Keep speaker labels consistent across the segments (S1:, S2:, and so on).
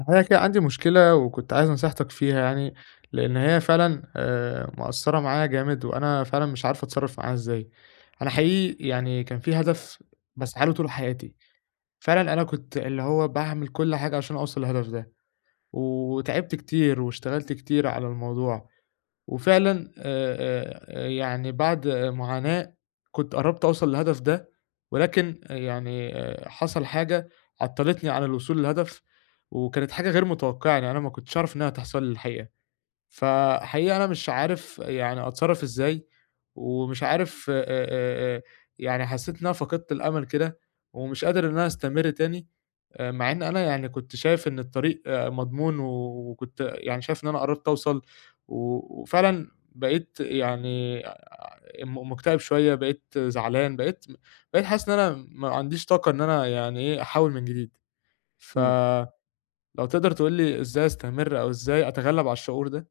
S1: الحقيقة كده عندي مشكلة وكنت عايز نصيحتك فيها يعني. لأن هي فعلا مأثرة معايا جامد وأنا فعلا مش عارف أتصرف معاها إزاي. أنا حقيقي يعني كان في هدف بسعى له طول حياتي. فعلا أنا كنت اللي هو بعمل كل حاجة عشان أوصل للهدف ده وتعبت كتير واشتغلت كتير على الموضوع، وفعلًا يعني بعد معاناة كنت قرّبت أوصل للهدف ده، ولكن يعني حصل حاجة عطّلتني عن الوصول للهدف، وكانت حاجة غير متوقعة، يعني أنا ما كنتش أعرف إنها هتحصل لي الحقيقة. فحقيقة أنا مش عارف يعني أتصرّف إزاي، ومش عارف آآ يعني حسّيت إن أنا فقدت الأمل كده، ومش قادر إن أنا أستمر تاني، مع إن أنا يعني كنت شايف إن الطريق مضمون، وكنت يعني شايف إن أنا قرّبت أوصل، و وفعلًا بقيت يعني مكتئب شوية، بقيت زعلان، بقيت حاسس إن أنا ما عنديش طاقة إن أنا يعني إيه أحاول من جديد،
S2: إمم.
S1: فلو تقدر تقول لي إزاي أستمر أو إزاي أتغلب على الشعور ده؟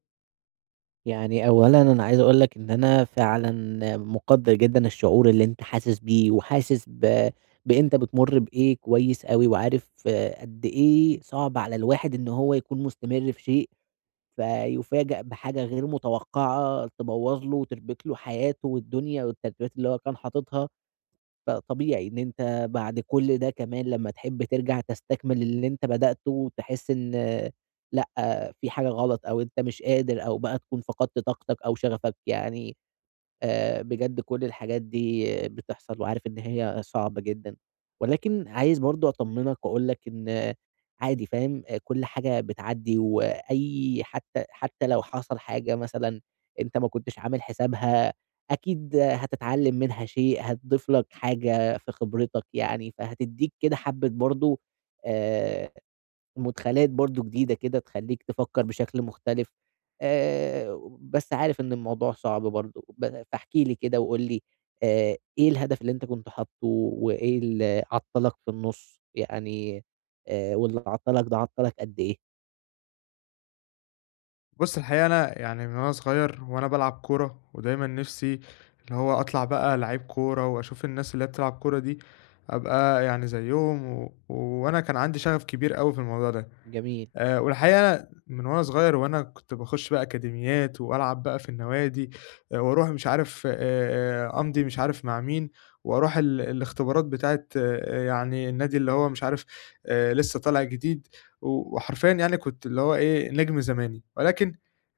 S2: يعني أولًا أنا عايز أقول لك إن أنا فعلًا مُقدّر جدًا الشعور اللي أنت حاسس بيه، وحاسس بأنت بتمُر بإيه كويس أوي، وعارف آه، قد إيه صعب على الواحد إن هو يكون مستمر في شيء، فيُفاجأ بحاجة غير متوقعة تبوّظ له وتربك له حياته والدنيا والترتيبات اللي هو كان حاططها. فطبيعي إن أنت بعد كل ده كمان لمّا تحب ترجع تستكمل اللي أنت بدأته وتحس إن لأ، في حاجة غلط أو أنت مش قادر أو بقى تكون فقدت طاقتك أو شغفك، يعني بجد كل الحاجات دي بتحصل وعارف إن هي صعبة جدًا، ولكن عايز برضه أطمنك وأقول لك إن عادي فاهم، كل حاجة بتعدّي وأي حتى لو حصل حاجة مثلًا أنت ما كنتش عامل حسابها، أكيد هتتعلّم منها شيء، هتضيف لك حاجة في خبرتك يعني، فهتدّيك كده حبّة برضه آآ مدخلات برضه جديدة كده تخلّيك تفكّر بشكل مختلف، بس عارف إن الموضوع صعب برضه، فاحكِ لي كده وقُل لي إيه الهدف اللي أنت كنت حاطّه وإيه اللي عطّلك في النُص؟ يعني واللي عطّلك ده عطّلك قد إيه؟
S1: بُص الحقيقة أنا يعني من وأنا صغير وأنا بالعب كورة، ودايمًا نِفْسي اللي هو أطلع بقى لعيب كورة، وأشوف الناس اللي هي بتلعب كورة دي أبقى يعني زيّهم، و وأنا كان عندي شغف كبير أوي في الموضوع ده.
S2: جميل.
S1: والحقيقة من وأنا صغير وأنا كنت باخُش بقى أكاديميات وألعب بقى في النوادي، وأروح مش عارف أمضي مش عارف مع مين وأروح الاختبارات بتاعة يعني النادي اللي هو مش عارف لسّه طالع جديد، وحرفيًا يعني كنت اللي هو إيه، نجم زماني. ولكن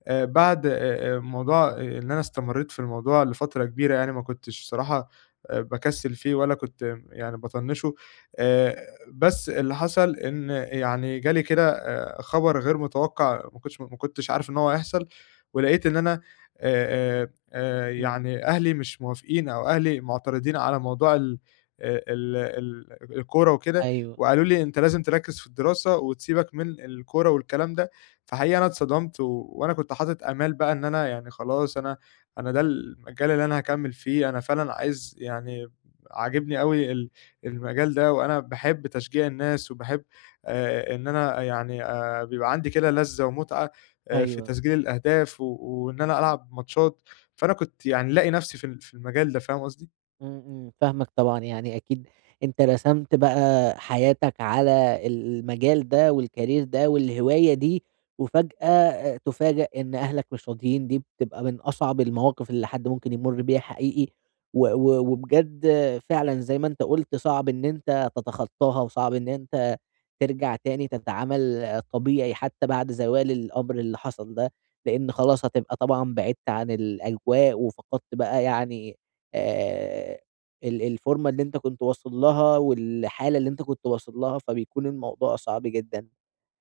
S1: بعد موضوع إن أنا استمرّيت في الموضوع لفترة كبيرة يعني ما كنتش صراحة باكسِّل فيه ولا كنت يعني باطنِّشه، بس اللي حصل إن يعني جه لي كده خبر غير متوقع ما كنتش عارف إن هو هيحصل، ولقيت إن أنا
S2: إمم.
S1: يعني أهلي مش موافقين أو أهلي معترضين على موضوع ال ال ال الكورة وكده،
S2: أيوه.
S1: وقالوا لي: "أنت لازم تركّز في الدراسة وتسيبك من الكورة والكلام ده." فحقيقي أنا اتصدمت وأنا كنت حاطط آمال بقى إن أنا يعني خلاص أنا ده المجال اللي أنا هاكمّل فيه، أنا فعلًا عايز يعني عاجبني أوي المجال ده، وأنا باحب تشجيع الناس، وباحب إن أنا يعني بيبقى عندي كده لذّة ومتعة في
S2: أيوه.
S1: تسجيل الأهداف، و وإن أنا ألعب ماتشات، فأنا كنت يعني لاقي نفسي في ال في المجال ده، فاهم قصدي؟
S2: إمم، إمم، فاهمك طبعًا، يعني أكيد أنت رسمت بقى حياتك على المجال ده والcareer ده والهواية دي، وفجأة تُفاجأ إن أهلك مش راضيين، دي بتبقى من أصعب المواقف اللي حد ممكن يمُر بيها حقيقي، و و وبجد فعلًا زي ما أنت قُلت صعب إن أنت تتخطاها، وصعب إن أنت ترجع تاني تتعامل طبيعي حتى بعد زوال الأمر اللي حصل ده، لإن خلاص هتبقى طبعًا بعدت عن الأجواء وفقدت بقى يعني آآ الفورمة اللي أنت كنت واصل لها والحالة اللي أنت كنت واصل لها، فبيكون الموضوع صعب جدًا.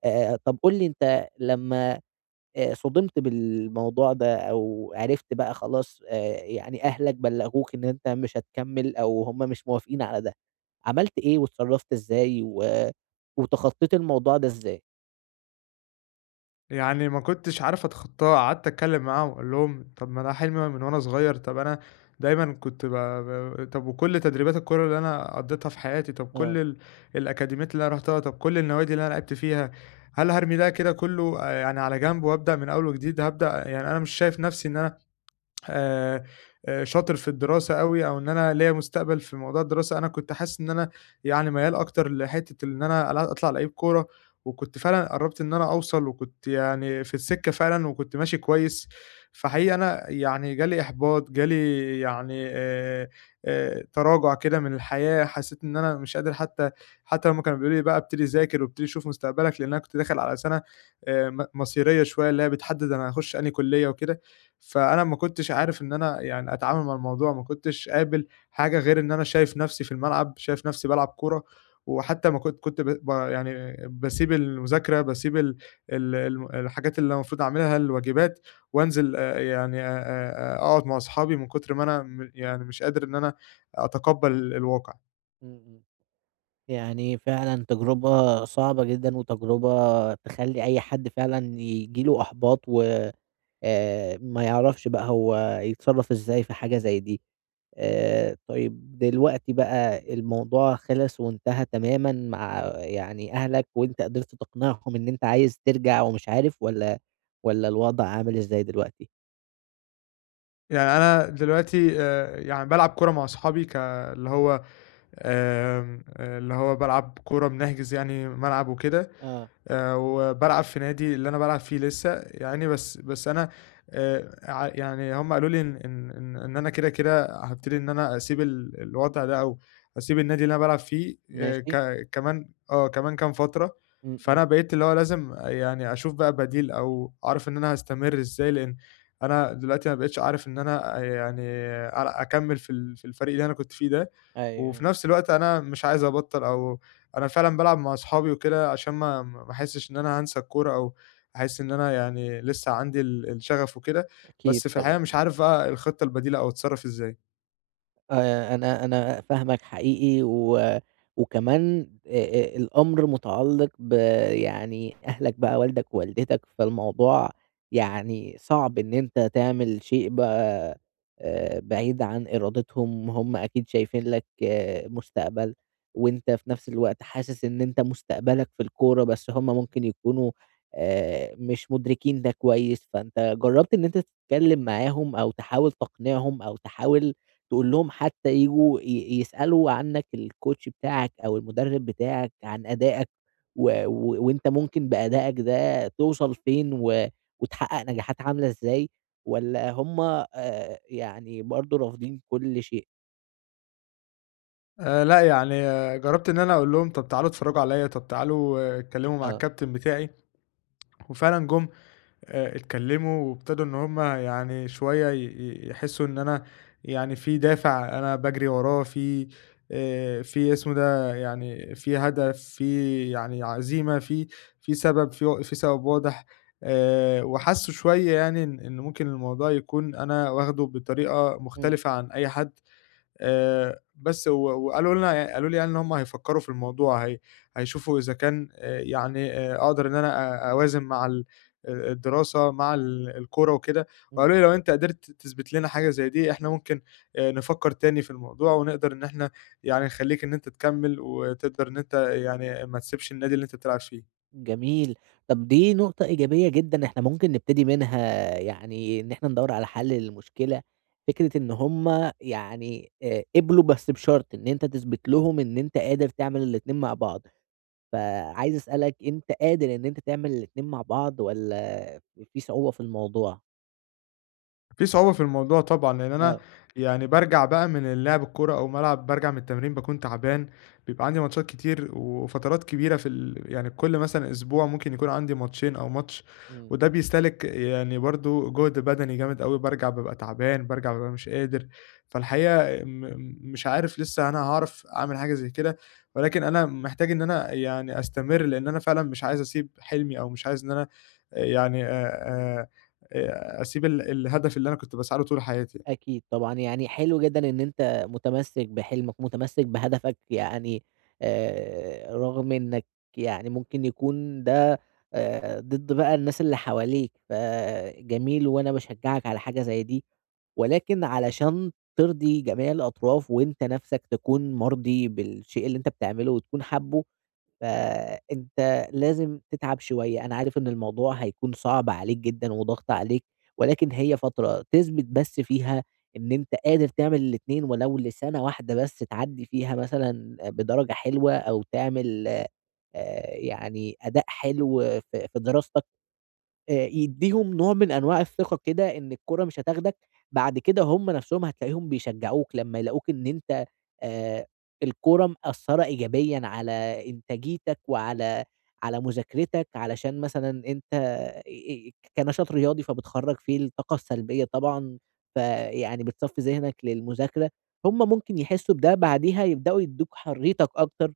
S2: طب قُل لي أنت لمّا صُدمت بالموضوع ده أو عرفت بقى خلاص يعني أهلك بلّغوك إن أنت مش هتكمّل أو هم مش موافقين على ده، عملت إيه واتصرّفت إزاي وتخطّيت الموضوع ده إزاي؟
S1: يعني ما كنتش عارف أتخطّاه، قعدت أتكلّم معاهم وأقول لهم: "طَب ما ده حلمي من وأنا صغير، طَب أنا دايمًا كنت ب ب طَب وكل تدريبات الكورة اللي أنا قضّيتها في حياتي، طَب كل
S2: آه.
S1: الأكاديميات اللي أنا رُحتها، طَب كل النوادي اللي أنا لعبت فيها، هل هارمي ده كده كُلّه يعني على جنب وأبدأ من أول وجديد؟ هابدأ يعني أنا مش شايف نَفْسي إن أنا آآ، شاطر في الدراسة أوي أو إن أنا ليّا مستقبل في موضوع الدراسة، أنا كنت حاسس إن أنا يعني ميّال أكتر لحتّة إن أنا أطلع لعيب كورة، وكنت فعلًا قرّبت إن أنا أوصل وكنت يعني في السكة فعلًا وكنت ماشي كويس، فحقيقي أنا يعني جالي إحباط، جالي يعني تراجع كده من الحياة، حسّيت إن أنا مش قادر حتى هُم كانوا بيقولوا لي بقى ابتدي ذاكر وابتدي شوف مستقبلك، لإن أنا كنت داخل على سَنة م مصيرية شوية اللي هي بتحدد أنا هاخش أنهي كلية وكده. فأنا ما كنتش عارف إن أنا يعني أتعامل مع الموضوع، ما كنتش قابل حاجة غير إن أنا شايف نَفْسي في الملعب، شايف نَفْسي بالعب كورة، وحتى ما كنت ب ب يعني باسيب المذاكرة، باسيب ال ال الم الحاجات اللي المفروض أعملها، الواجبات، وأنزل يعني أقعد مع أصحابي من كتر ما أنا يعني مش قادر إن أنا أتقبّل الواقع.
S2: إمم، إمم. يعني فعلًا تجربة صعبة جدًا وتجربة تخلّي أي حد فعلًا ييجي له إحباط و ما يعرفش بقى هو يتصرّف إزاي في حاجة زي دي. طيب دلوقتي بقى الموضوع خلص وانتهى تمامًا مع يعني أهلك وأنت قدرت تقنعهم إن أنت عايز ترجع ومش عارف والّا الوضع عامل إزاي دلوقتي؟
S1: يعني أنا دلوقتي يعني بالعب كورة مع أصحابي اللي هو اللي هو بالعب كورة بنحجز يعني ملعب وكده،
S2: آه.
S1: وبلعب في نادي اللي انا بلعب فيه لسه يعني بس انا يعني هم قالوا لي ان ان ان إن انا كده هبتدي ان انا اسيب الوضع ده او اسيب النادي اللي انا بلعب فيه
S2: ماشي.
S1: كمان كام فترة.
S2: إمم، إمم.
S1: فانا بقيت اللي هو لازم يعني اشوف بقى بديل او اعرف ان انا هستمر ازاي لان انا دلوقتي ما بقتش عارف ان انا يعني اكمل في في الفريق اللي انا كنت فيه ده وفي
S2: أيوه.
S1: نفس الوقت انا مش عايز ابطل أنا فعلًا بالعب مع أصحابي وكده عشان ما أحسّش إن أنا هانسى الكورة أو أحس إن أنا يعني لسه عندي الشغف وكده،
S2: أكيد
S1: بس في الحقيقة
S2: طبعًا.
S1: مش عارف بقى الخطة البديلة أو أتصرّف إزاي.
S2: أنا فاهمك حقيقي و وكمان الأمر مُتعلّق يعني أهلك بقى والدك ووالدتك، فالموضوع يعني صعب إن أنت تعمل شيء بقى بعيد عن إرادتهم، هم أكيد شايفين لك آه، مستقبل، وأنت في نفس الوقت حاسس إن أنت مستقبلك في الكورة، بس هم ممكن يكونوا مش مُدركين ده كويس، فأنت جرّبت إن أنت تتكلّم معاهم أو تحاول تقنعهم أو تحاول تقول لهم حتى ييجوا يسألوا عنّك الcoach بتاعك أو المدرب بتاعك عن أدائك، و و وأنت ممكن بأدائك ده توصل فين وتحقق نجاحات عاملة إزاي، والّا هُم يعني برضه رافضين كل شيء؟
S1: لأ، يعني جرّبت إن أنا أقول لهم طَب تعالوا اتفرّجوا عليّا، طَب تعالوا اتكلّموا مع
S2: آه،
S1: الكابتن بتاعي وفعلًا جُم. اتكلّموا وابتدوا إن هُم يعني شوية ي ي يحسّوا إن أنا يعني في دافع أنا باجري وراه، في في اسمه ده، يعني في هدف، في يعني عزيمة، في في سبب، في و في سبب واضح وحسّوا شوية يعني إن ممكن الموضوع يكون أنا واخده بطريقة
S2: إمم،
S1: مختلفة عن أي حد. بس وقالوا لنا يعني قالوا لي يعني إن هم هيفكّروا في الموضوع، هيشوفوا إذا كان يعني أقدر إن أنا أوازن مع ال الدراسة مع الكورة وكده،
S2: إمم.
S1: وقالوا لي لو أنت قدرت تثبت لنا حاجة زي دي إحنا ممكن نفكّر تاني في الموضوع ونقدر إن إحنا يعني نخلّيك إن أنت تكمّل وتقدر إن أنت يعني ما تسيبش النادي اللي أنت بتلعب فيه.
S2: جميل. طب دي نقطة إيجابية جدًا إحنا ممكن نبتدي منها يعني إن إحنا ندوّر على حل للمشكلة، فكرة إن هُم يعني قبلوا بس بشرط إن أنت تثبت لهم إن أنت قادر تعمل الاتنين مع بعض، فعايز أسألك أنت قادر إن أنت تعمل الاتنين مع بعض والّا في صعوبة في الموضوع؟
S1: في صعوبة في الموضوع طبعًا، لإن أنا
S2: آه،
S1: يعني بارجع بقى من اللعب الكورة أو ملعب بارجع من التمرين باكون تعبان، بيبقى عندي ماتشات كتير وفترات كبيرة في يعني كل مثلًا أسبوع ممكن يكون عندي ماتشين أو ماتش،
S2: إمم.
S1: وده بيستهلك يعني برضه جهد بدني جامد أوي، بارجع بابقى تعبان، بارجع بابقى مش قادر، فالحقيقة مش عارف لسه أنا هاعرف أعمل حاجة زي كده، ولكن أنا محتاج إن أنا يعني أستمر، لإن أنا فعلًا مش عايز أسيب حلمي أو مش عايز إن أنا يعني آآ أسيب الهدف اللي أنا كنت باسعى له طول حياتي يعني.
S2: أكيد طبعًا، يعني حلو جدًا إن أنت متمسّك بحلمك، متمسّك بهدفك يعني رغم إنك يعني ممكن يكون ده ضد بقى الناس اللي حواليك، فجميل وأنا باشجّعك على حاجة زي دي، ولكن علشان ترضي جميع الأطراف وأنت نَفْسك تكون مرضي بالشيء اللي أنت بتعمله وتكون حابّه فأنت لازم تتعب شوية، أنا عارف إن الموضوع هيكون صعب عليك جدًا وضاغط عليك، ولكن هي فترة تثبت بس فيها إن أنت قادر تعمل الاتنين ولو لسنة واحدة بس تعدّي فيها مثلًا بدرجة حلوة أو تعمل يعني أداء حلو في في دراستك. يدّيهم نوع من أنواع الثقة كده إن الكورة مش هتاخدك، بعد كده هم نَفْسهم هتلاقيهم بيشجّعوك لمّا يلاقوك إن أنت آآ الكورة مأثّرة إيجابيًا على إنتاجيتك وعلى على مذاكرتك، علشان مثلًا أنت كنشاط رياضي فبتخرّج فيه الطاقة السلبية طبعًا، فيعني بتصفّي ذهنك للمذاكرة، هم ممكن يحسّوا بده بعديها يبدأوا يدّوك حريتك أكتر.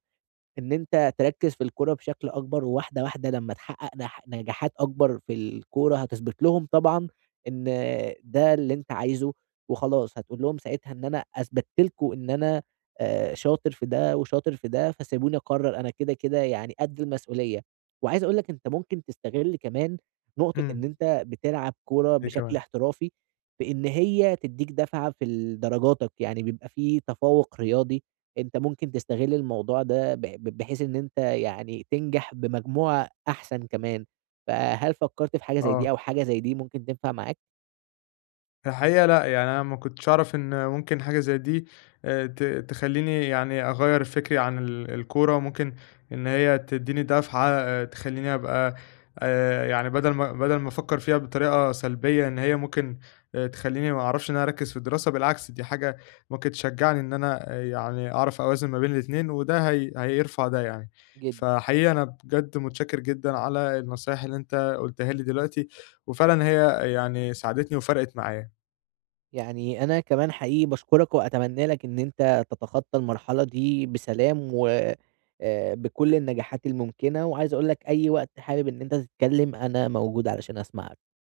S2: إن أنت تركّز في الكورة بشكل أكبر، وواحدة واحدة لمّا تحقق نجاحات أكبر في الكورة هتثبت لهم طبعًا إن ده اللي أنت عايزه، وخلاص هتقول لهم ساعتها إن أنا أثبتّ لكم إن أنا شاطر في ده وشاطر في ده، فسيبوني أقرّر أنا كده، كده يعني قد المسؤولية. وعايز أقول لك أنت ممكن تستغل كمان نقطة
S1: إمم،
S2: إن أنت بتلعب كورة
S1: إيه كمان؟
S2: بشكل احترافي، في إن هي تدّيك دفعة في درجاتك، يعني بيبقى في تفوق رياضي أنت ممكن تستغل الموضوع ده ب ب بحيث إن أنت يعني تنجح بمجموعة أحسن كمان، فهل فكّرت في حاجة زي دي
S1: آه.
S2: أو حاجة زي دي ممكن تنفع معاك؟
S1: الحقيقة لأ، يعني أنا ما كنتش أعرف إن ممكن حاجة زي دي ت تخلّيني يعني أغيّر فكري عن الكورة، وممكن إن هي تدّيني دفعة تخلّيني أبقى يعني بدل ما أفكّر فيها بطريقة سلبية إن هي ممكن تخلّيني ما أعرفش إن أنا أركّز في الدراسة، بالعكس دي حاجة ممكن تشجّعني إن أنا يعني أعرف أوازن ما بين الاتنين، وده هي هيرفع ده يعني.
S2: جدًا،
S1: فحقيقي أنا بجد متشكّر جدًا على النصايح اللي أنت قُلتها لي دلوقتي، وفعلًا هي يعني ساعدتني وفرقت معايا.
S2: يعني أنا كمان حقيقي باشكرك وأتمنى لك إن أنت تتخطى المرحلة دي بسلام و بكل النجاحات الممكنة، وعايز أقول لك أي وقت حابب إن أنت تتكلم أنا موجود علشان أسمعك.